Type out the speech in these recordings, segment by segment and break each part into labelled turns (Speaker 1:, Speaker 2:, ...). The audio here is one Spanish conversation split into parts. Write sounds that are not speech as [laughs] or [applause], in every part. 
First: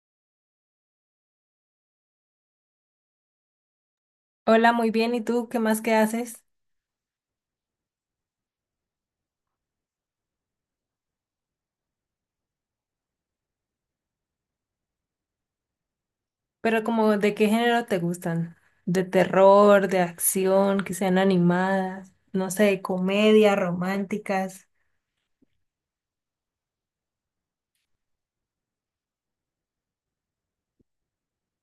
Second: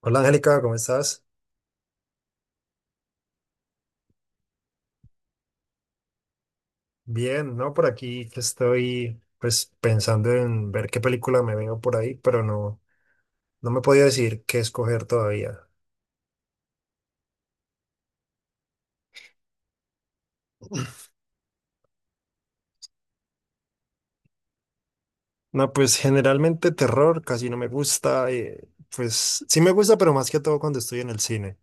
Speaker 1: Hola Angélica, ¿cómo estás?
Speaker 2: Hola, muy bien. ¿Y tú qué más que haces?
Speaker 1: Bien, no, por aquí que estoy pues pensando en ver qué película me veo por ahí, pero no, no me podía decir qué escoger todavía.
Speaker 2: Pero como, ¿de qué género te gustan? ¿De terror, de acción, que sean animadas? No sé, comedia, románticas.
Speaker 1: No, pues generalmente terror casi no me gusta, pues sí me gusta, pero más que todo cuando estoy en el cine.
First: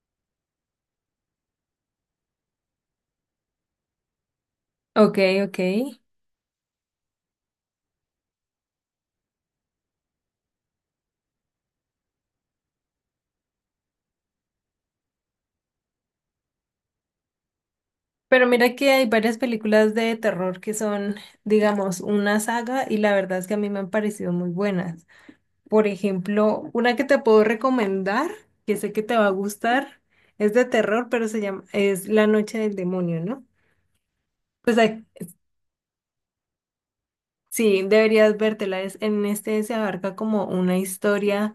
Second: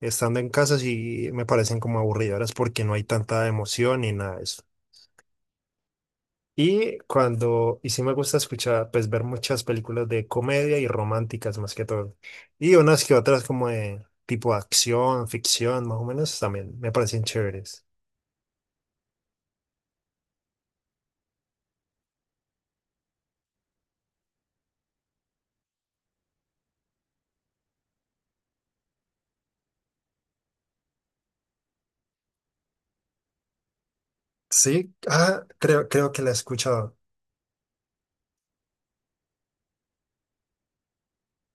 Speaker 1: Estando en casa sí me parecen como aburridoras porque no hay tanta emoción ni nada.
Speaker 2: Ok, ok.
Speaker 1: Y sí me gusta escuchar, pues ver muchas películas de comedia y románticas más que todo. Y unas que otras como de tipo acción, ficción, más o menos también me parecen chéveres.
Speaker 2: Pero mira que hay varias películas de terror que son, digamos, una saga y la verdad es que a mí me han parecido muy buenas. Por ejemplo, una que te puedo recomendar, que sé que te va a gustar, es de terror, pero se llama, es La Noche del Demonio, ¿no? Pues
Speaker 1: Sí,
Speaker 2: ac-
Speaker 1: ah, creo que la he escuchado.
Speaker 2: Sí, deberías vértela. En este se abarca como una historia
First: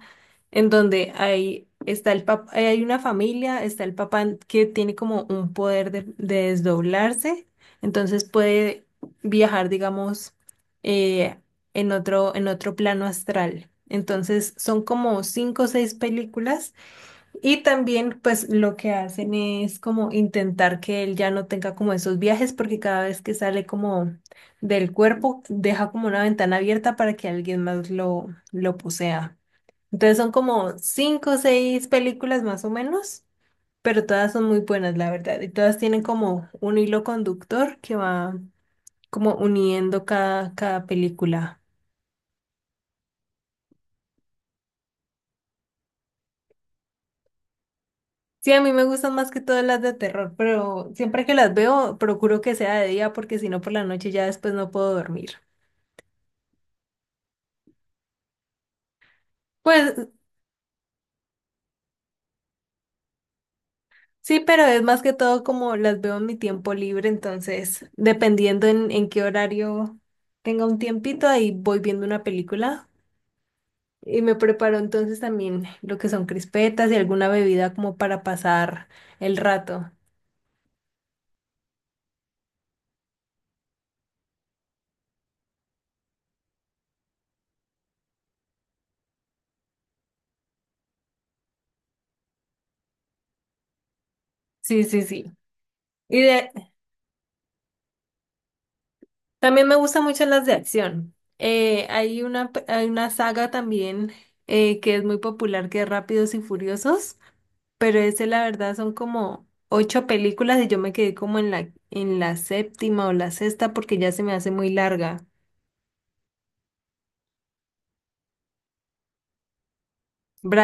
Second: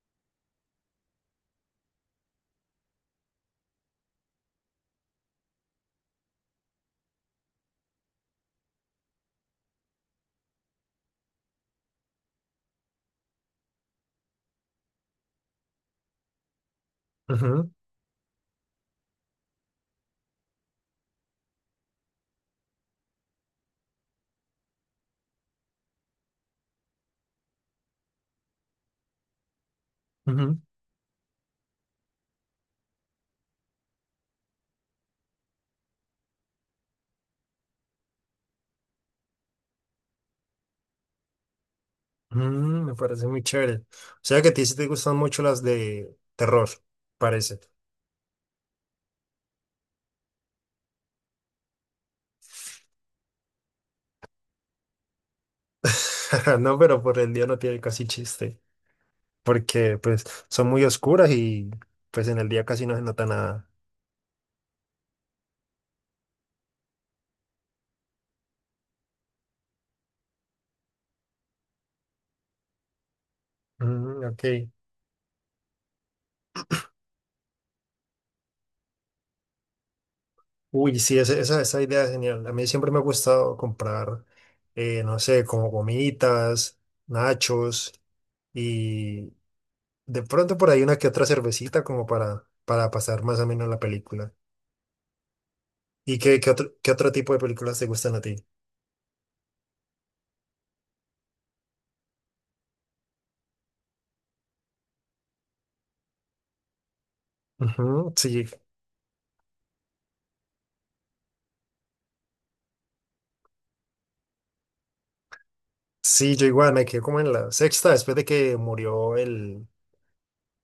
Speaker 2: en donde hay, hay una familia, está el papá que tiene como un poder de desdoblarse, entonces puede viajar, digamos, eh, en otro plano astral. Entonces son como cinco o seis películas y
Speaker 1: Ujú,
Speaker 2: también pues lo que hacen es como intentar que él ya no tenga como esos viajes porque cada vez que sale como del cuerpo deja como una ventana abierta para que alguien más lo posea. Entonces son
Speaker 1: ujú.
Speaker 2: como cinco o seis películas más o menos, pero todas son muy buenas la verdad y todas tienen como un hilo conductor que va como uniendo cada, cada película.
Speaker 1: Me parece muy chévere. O sea que a ti sí te gustan mucho las de terror, parece.
Speaker 2: Sí, a mí me gustan más que todas las de terror, pero siempre que las veo procuro que sea de día porque si no por la noche ya después no puedo dormir.
Speaker 1: [laughs] No, pero por el día no tiene casi chiste.
Speaker 2: Pues
Speaker 1: Porque pues son muy oscuras y pues en el día casi no se nota nada.
Speaker 2: sí, pero es más que todo como las veo en mi tiempo libre, entonces dependiendo en qué horario tenga un tiempito, ahí voy viendo una película y
Speaker 1: Mm,
Speaker 2: me
Speaker 1: ok.
Speaker 2: preparo entonces también lo que son crispetas y alguna bebida como para pasar el rato.
Speaker 1: Uy, sí, esa idea es genial. A mí siempre me ha gustado comprar, no sé, como gomitas, nachos y de pronto por ahí una que otra cervecita como para pasar más o menos la película.
Speaker 2: Sí, sí, sí.
Speaker 1: ¿Y
Speaker 2: Y
Speaker 1: qué,
Speaker 2: de,
Speaker 1: qué otro, qué otro tipo de películas te gustan a ti?
Speaker 2: También me gustan mucho las de acción. Hay una, hay una saga también que es muy popular, que es Rápidos y Furiosos, pero
Speaker 1: Ujú,
Speaker 2: ese la
Speaker 1: sí,
Speaker 2: verdad son como ocho películas y yo me quedé como en la séptima o la sexta porque ya se me hace muy larga.
Speaker 1: sí, yo igual me quedé como en la sexta después de que murió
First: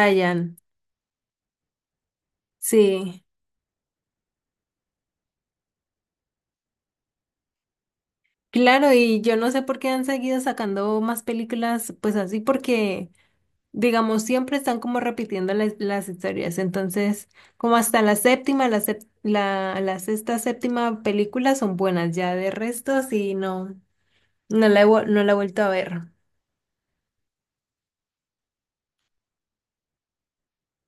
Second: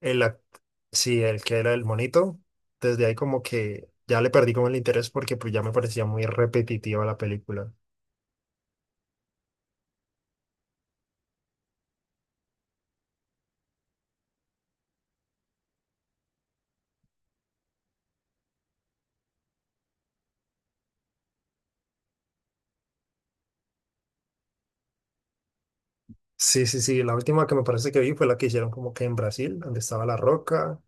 Speaker 1: el, ac- sí, el que era el monito. Desde ahí
Speaker 2: sí.
Speaker 1: como que ya le perdí como el interés porque pues ya me parecía muy repetitiva la película.
Speaker 2: Claro, y yo no sé por qué han seguido sacando más películas pues así porque digamos, siempre están como repitiendo las historias. Entonces, como hasta la séptima, la, la sexta, séptima película son buenas. Ya de resto, sí, no, no la he vuelto a ver.
Speaker 1: Sí, sí, sí. La última que me parece que vi fue la que hicieron como que en Brasil, donde estaba La Roca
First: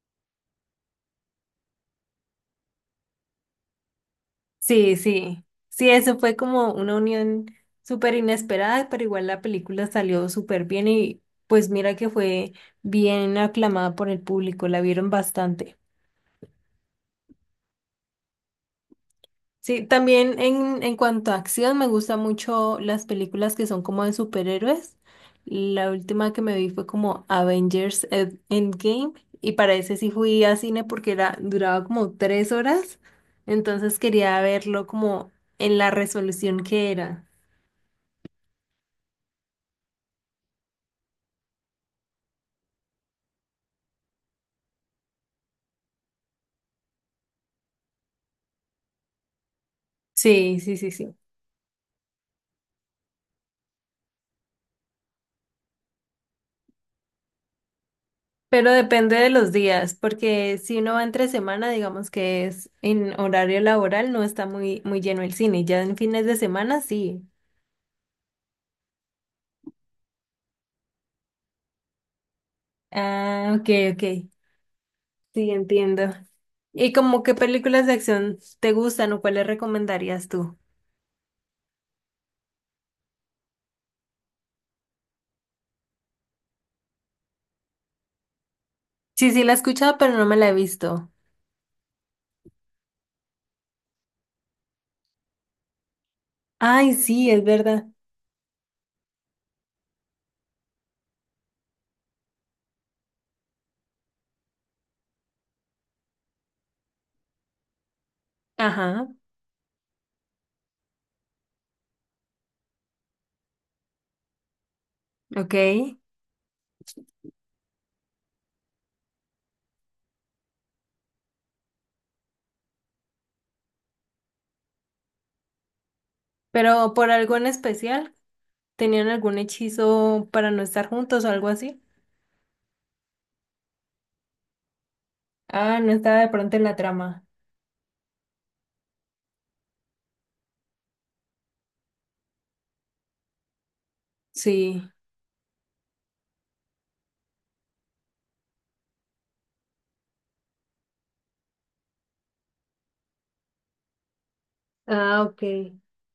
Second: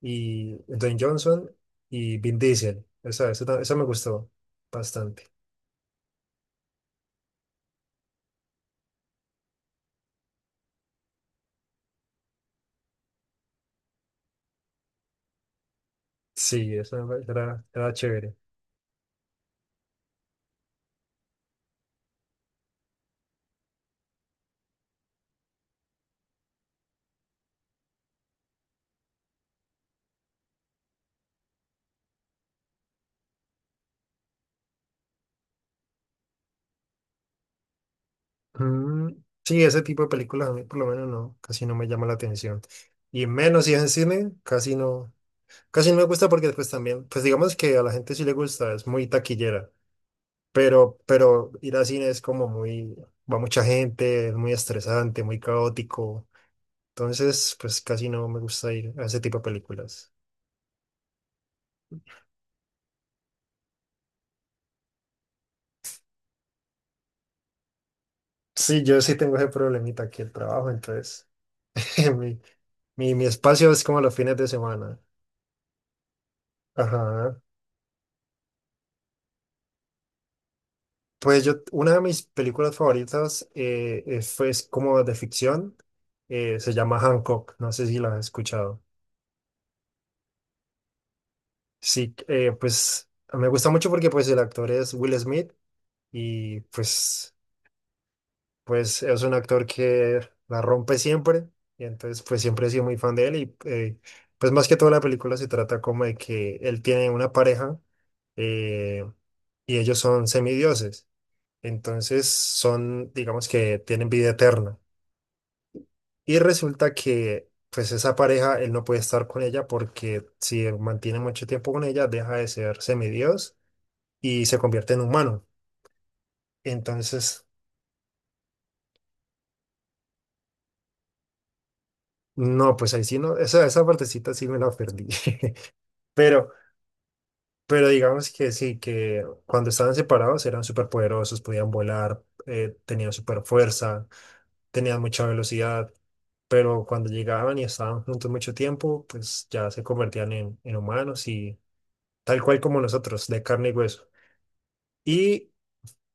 Speaker 1: y Dwayne Johnson y Vin Diesel. Esa me gustó
Speaker 2: Sí,
Speaker 1: bastante.
Speaker 2: sí. Sí, eso fue como una unión súper inesperada, pero igual la película salió súper bien y pues mira que fue bien aclamada por el público, la vieron bastante.
Speaker 1: Sí, esa era chévere.
Speaker 2: Sí, también en cuanto a acción, me gustan mucho las películas que son como de superhéroes. La última que me vi fue como Endgame y para ese sí fui a cine porque era, duraba como tres horas, entonces quería verlo como en la resolución que era.
Speaker 1: Mm, sí, ese tipo de películas a mí por lo menos no, casi no me llama la atención. Y menos si es en cine, casi no me gusta porque pues también, pues digamos que a la gente sí le gusta, es muy taquillera.
Speaker 2: Sí, sí, sí,
Speaker 1: Pero,
Speaker 2: sí.
Speaker 1: pero ir al cine es como muy, va mucha gente, es muy estresante, muy caótico. Entonces, pues casi no me
Speaker 2: Pero
Speaker 1: gusta ir a
Speaker 2: depende
Speaker 1: ese
Speaker 2: de
Speaker 1: tipo de
Speaker 2: los días,
Speaker 1: películas.
Speaker 2: porque si uno va entre semana, digamos que es en horario laboral, no está muy, muy lleno el cine. Ya en fines de semana, sí.
Speaker 1: Sí, yo sí tengo ese problemita aquí el trabajo, entonces [laughs] mi, mi
Speaker 2: Ah, ok,
Speaker 1: espacio es como
Speaker 2: ok.
Speaker 1: los fines de semana.
Speaker 2: Sí, entiendo. ¿Y como qué
Speaker 1: Ajá.
Speaker 2: películas de acción te gustan o cuáles recomendarías tú?
Speaker 1: Pues yo, una de mis películas favoritas es como de ficción, se llama Hancock, no sé si la has escuchado.
Speaker 2: Sí, sí, la he escuchado, pero no me la he visto.
Speaker 1: Sí, pues me gusta mucho porque pues el actor es Will Smith y
Speaker 2: Ay, sí,
Speaker 1: pues
Speaker 2: es verdad.
Speaker 1: pues es un actor que la rompe siempre y entonces pues siempre he sido muy fan de él y pues más que toda la película se trata como de que él tiene una pareja eh,
Speaker 2: Ajá,
Speaker 1: y ellos son semidioses, entonces son digamos que tienen vida eterna
Speaker 2: ok.
Speaker 1: y resulta que pues esa pareja él no puede estar con ella porque si él mantiene mucho tiempo con ella deja de ser semidios y se convierte en humano,
Speaker 2: Pero por algo
Speaker 1: entonces
Speaker 2: en especial, ¿tenían algún hechizo para no estar juntos o algo así?
Speaker 1: no, pues ahí sí no, esa partecita sí me la perdí.
Speaker 2: Ah, no
Speaker 1: [laughs]
Speaker 2: estaba de
Speaker 1: Pero,
Speaker 2: pronto en la trama.
Speaker 1: pero digamos que sí, que cuando estaban separados eran súper poderosos, podían volar, tenían súper fuerza,
Speaker 2: Sí.
Speaker 1: tenían mucha velocidad, pero cuando llegaban y estaban juntos mucho tiempo, pues ya se convertían en humanos y tal cual como nosotros, de carne y hueso.
Speaker 2: Ah, ok.
Speaker 1: Y,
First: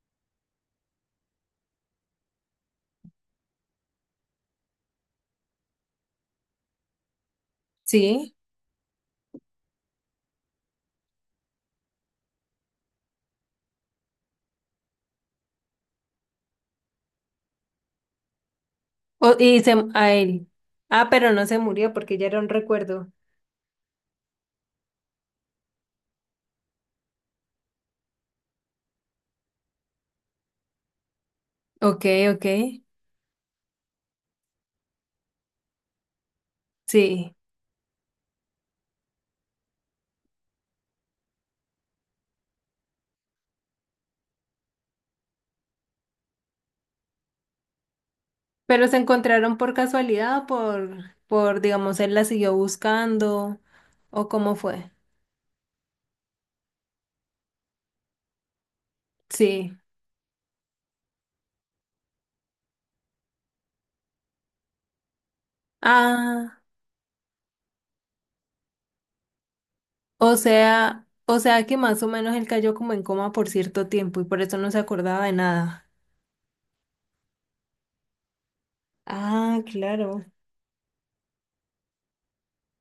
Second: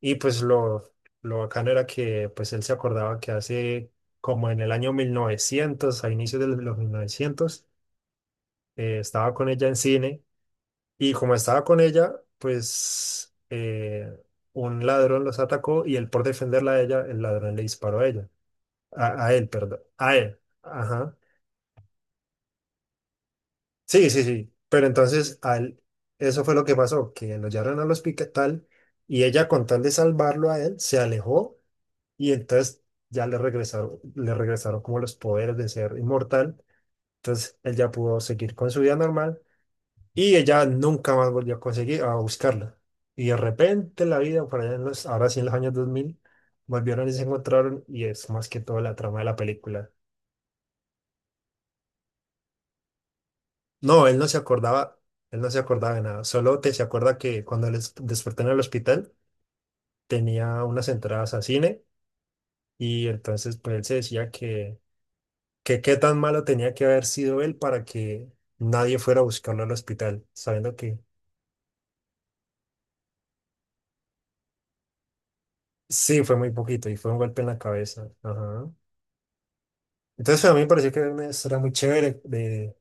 Speaker 1: y pues lo bacano era que pues él se acordaba que hace como en el año 1900 a inicios de los 1900,
Speaker 2: Sí.
Speaker 1: estaba con ella en cine. Y como estaba con ella, pues un ladrón los atacó y él por defenderla a ella, el ladrón le disparó a ella. A, a él,
Speaker 2: Y se,
Speaker 1: perdón.
Speaker 2: a
Speaker 1: A él.
Speaker 2: él. Ah,
Speaker 1: Ajá.
Speaker 2: pero no se murió porque ya era un recuerdo.
Speaker 1: Sí, sí, sí. Pero entonces a él, eso fue lo que pasó, que lo llevaron al hospital y ella con tal de salvarlo a él, se alejó
Speaker 2: Ok,
Speaker 1: y
Speaker 2: ok.
Speaker 1: entonces ya le regresaron como los poderes de ser inmortal.
Speaker 2: Sí.
Speaker 1: Entonces él ya pudo seguir con su vida normal. Y ella nunca más volvió a conseguir, a buscarla. Y de repente en la vida, por allá ahora sí en los años 2000, volvieron y se encontraron y es más que todo
Speaker 2: Pero
Speaker 1: la
Speaker 2: se
Speaker 1: trama de la
Speaker 2: encontraron por
Speaker 1: película.
Speaker 2: casualidad, o por, digamos, él la siguió buscando,
Speaker 1: No, él no
Speaker 2: o
Speaker 1: se
Speaker 2: cómo fue.
Speaker 1: acordaba, él no se acordaba de nada. Solo te se acuerda que cuando les despertó en el hospital
Speaker 2: Sí.
Speaker 1: tenía unas entradas a cine y entonces pues él se decía que, qué tan malo
Speaker 2: Ah,
Speaker 1: tenía que haber sido él para que nadie fuera a buscarlo al hospital, sabiendo que,
Speaker 2: o sea que más o menos él cayó como en coma por cierto tiempo y por eso no se acordaba de nada.
Speaker 1: sí, fue muy poquito y fue un golpe en la cabeza. Ajá.
Speaker 2: Ah, claro.
Speaker 1: Entonces a mí me pareció que era una historia muy chévere de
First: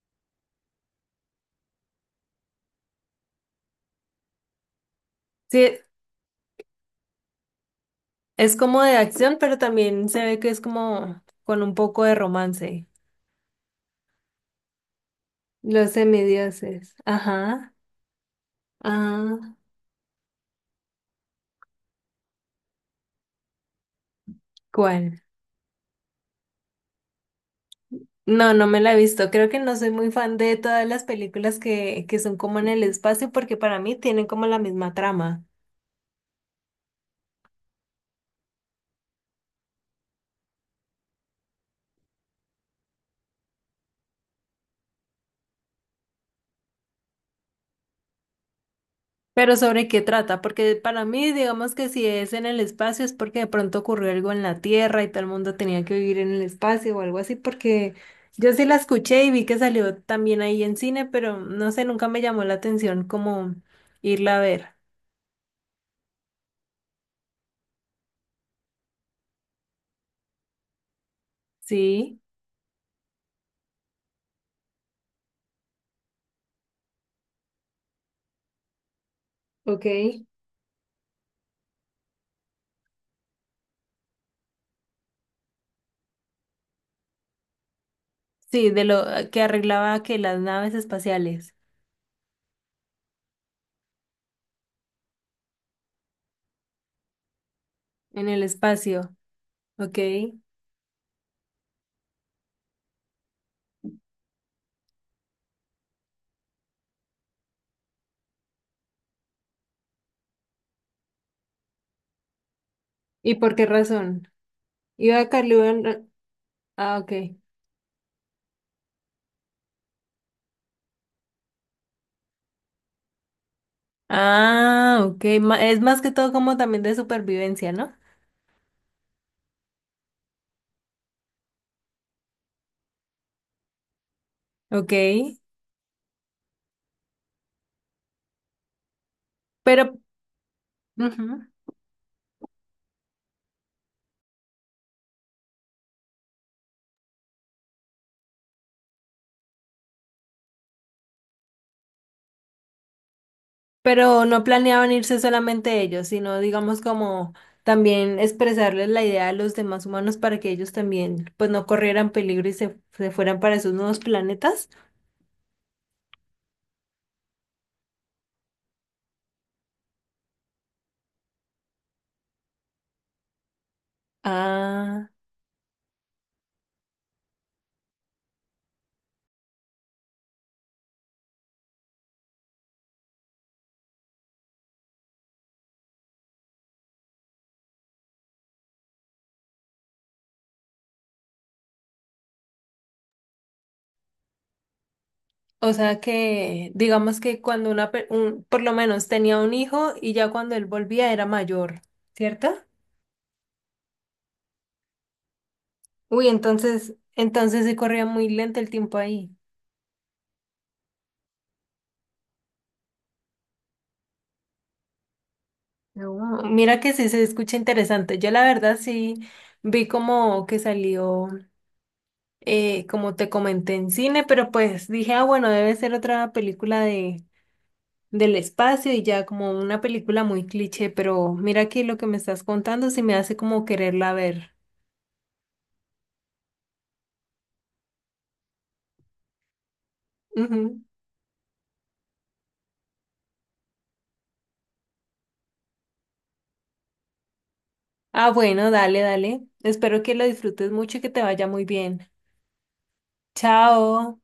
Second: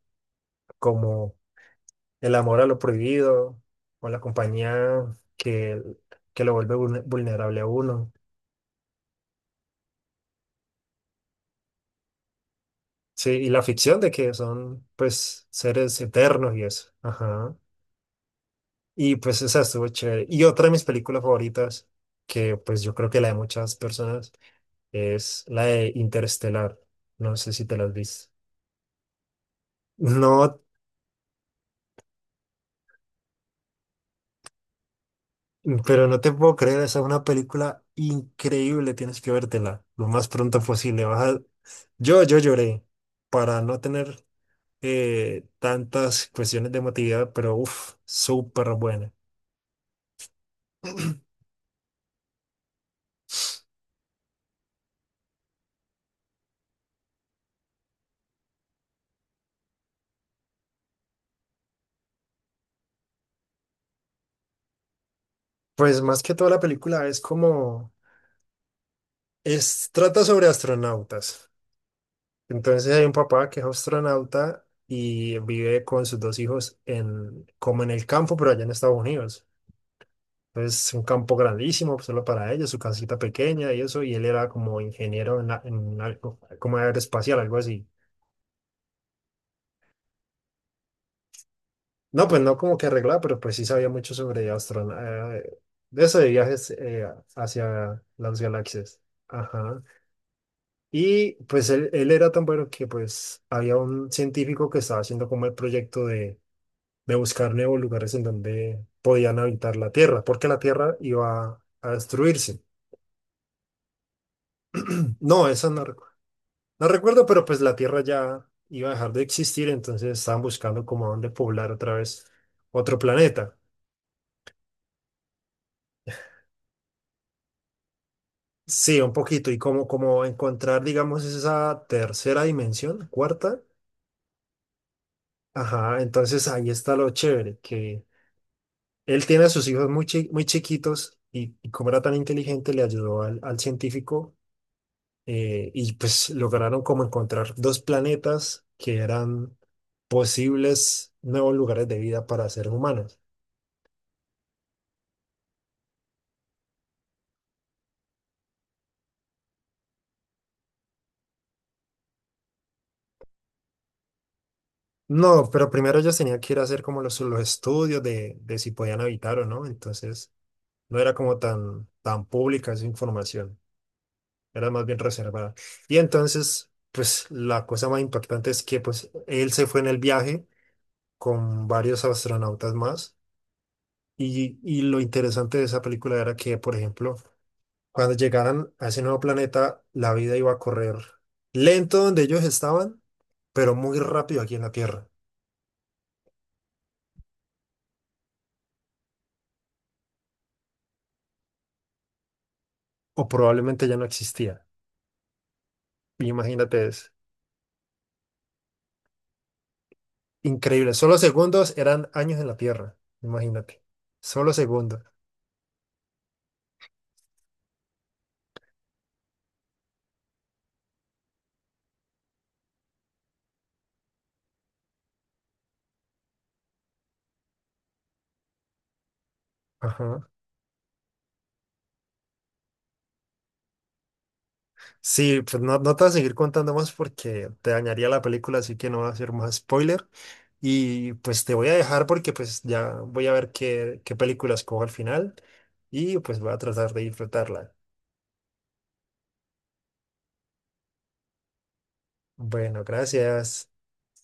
Speaker 1: como el amor a lo prohibido o la compañía
Speaker 2: Sí,
Speaker 1: que lo vuelve vulnerable a uno.
Speaker 2: es como de acción, pero también se ve que es como con un poco de romance.
Speaker 1: Sí, y la ficción de que son pues
Speaker 2: Los
Speaker 1: seres eternos y eso.
Speaker 2: semidioses.
Speaker 1: Ajá.
Speaker 2: Ajá.
Speaker 1: Y pues
Speaker 2: Ah,
Speaker 1: esa estuvo chévere. Y otra de mis películas favoritas, que pues yo creo que la de muchas personas,
Speaker 2: ¿cuál?
Speaker 1: es la de Interestelar. No sé si te la has visto.
Speaker 2: No, no me la he visto. Creo que no soy muy fan de
Speaker 1: No.
Speaker 2: todas las películas que son como en el espacio porque para mí tienen como la misma trama.
Speaker 1: Pero no te puedo creer, esa es una película increíble, tienes que vértela lo más pronto posible. Yo lloré para no tener tantas cuestiones de emotividad, pero uff, súper buena.
Speaker 2: Pero ¿sobre qué trata? Porque para mí, digamos que si es en el espacio es porque de pronto ocurrió algo en la Tierra y todo el mundo tenía que vivir en el espacio o algo así porque yo sí la escuché y vi que salió también ahí en cine, pero no sé, nunca me llamó la atención como irla a ver.
Speaker 1: Pues más que toda la película trata sobre astronautas.
Speaker 2: Sí,
Speaker 1: Entonces hay un papá que es astronauta y vive con sus dos hijos como en el campo, pero allá en Estados Unidos.
Speaker 2: ok.
Speaker 1: Pues un campo grandísimo pues, solo para ellos, su casita pequeña y eso, y él era como ingeniero en algo, como aeroespacial, algo así.
Speaker 2: Sí, de lo que arreglaba que las naves espaciales
Speaker 1: No, pues no como que arreglaba, pero pues sí sabía mucho sobre astronautas, de eso de viajes hacia
Speaker 2: en
Speaker 1: las
Speaker 2: el
Speaker 1: galaxias.
Speaker 2: espacio.
Speaker 1: Ajá.
Speaker 2: Ok.
Speaker 1: Y pues él era tan bueno que pues había un científico que estaba haciendo como el proyecto de, buscar nuevos lugares en donde podían habitar la Tierra, porque la Tierra iba a destruirse.
Speaker 2: ¿Y por qué razón? Iba a
Speaker 1: No, esa no.
Speaker 2: Carlibán.
Speaker 1: No
Speaker 2: Ah,
Speaker 1: recuerdo,
Speaker 2: ok.
Speaker 1: pero pues la Tierra ya iba a dejar de existir, entonces estaban buscando como a dónde poblar otra vez otro planeta.
Speaker 2: Ah, ok. Es más que todo como también de supervivencia, ¿no?
Speaker 1: Sí, un poquito, y como encontrar, digamos, esa tercera dimensión, cuarta.
Speaker 2: Ok.
Speaker 1: Ajá, entonces ahí está lo chévere, que él tiene a sus
Speaker 2: Pero,
Speaker 1: hijos muy chiquitos
Speaker 2: ujú,
Speaker 1: y como era tan inteligente, le ayudó al, científico y pues lograron como encontrar dos planetas que eran posibles nuevos lugares de vida para seres humanos.
Speaker 2: pero no planeaban irse solamente ellos, sino digamos como también expresarles la idea a los demás humanos para que ellos también pues no corrieran peligro y se fueran para esos nuevos planetas.
Speaker 1: No, pero primero ellos tenían que ir a hacer como los estudios de si podían habitar o no, entonces no era como tan, tan pública esa información, era más bien
Speaker 2: Ah,
Speaker 1: reservada. Y entonces, pues la cosa más importante es que pues él se fue en el viaje con varios astronautas más y lo interesante de esa película era que, por ejemplo, cuando llegaran a ese nuevo planeta, la vida iba a correr lento donde ellos estaban, pero muy rápido aquí en la Tierra,
Speaker 2: o sea que digamos que cuando una, pe- un- por lo menos tenía un hijo y ya cuando él volvía era mayor, ¿cierto?
Speaker 1: o probablemente ya no existía.
Speaker 2: Uy,
Speaker 1: Imagínate,
Speaker 2: entonces,
Speaker 1: es
Speaker 2: entonces se corría muy lento el tiempo ahí.
Speaker 1: increíble. Solo segundos eran años en la Tierra. Imagínate. Solo segundos.
Speaker 2: No, mira que sí se escucha interesante. Yo la verdad sí vi como que salió, como te comenté en cine, pero pues dije, ah, bueno, debe ser otra película de, del espacio y ya como una película
Speaker 1: Ajá.
Speaker 2: muy cliché, pero mira que lo que me estás contando sí me hace como quererla ver.
Speaker 1: Sí, pues no, no te voy a seguir contando más porque te dañaría la película, así que no voy a hacer más spoiler.
Speaker 2: Ujú.
Speaker 1: Y pues te voy a dejar porque pues ya voy a ver qué película escojo al final y pues voy a tratar de disfrutarla.
Speaker 2: Ah, bueno, dale, dale. Espero que lo disfrutes mucho y que te vaya muy bien.
Speaker 1: Bueno, gracias.
Speaker 2: Chao.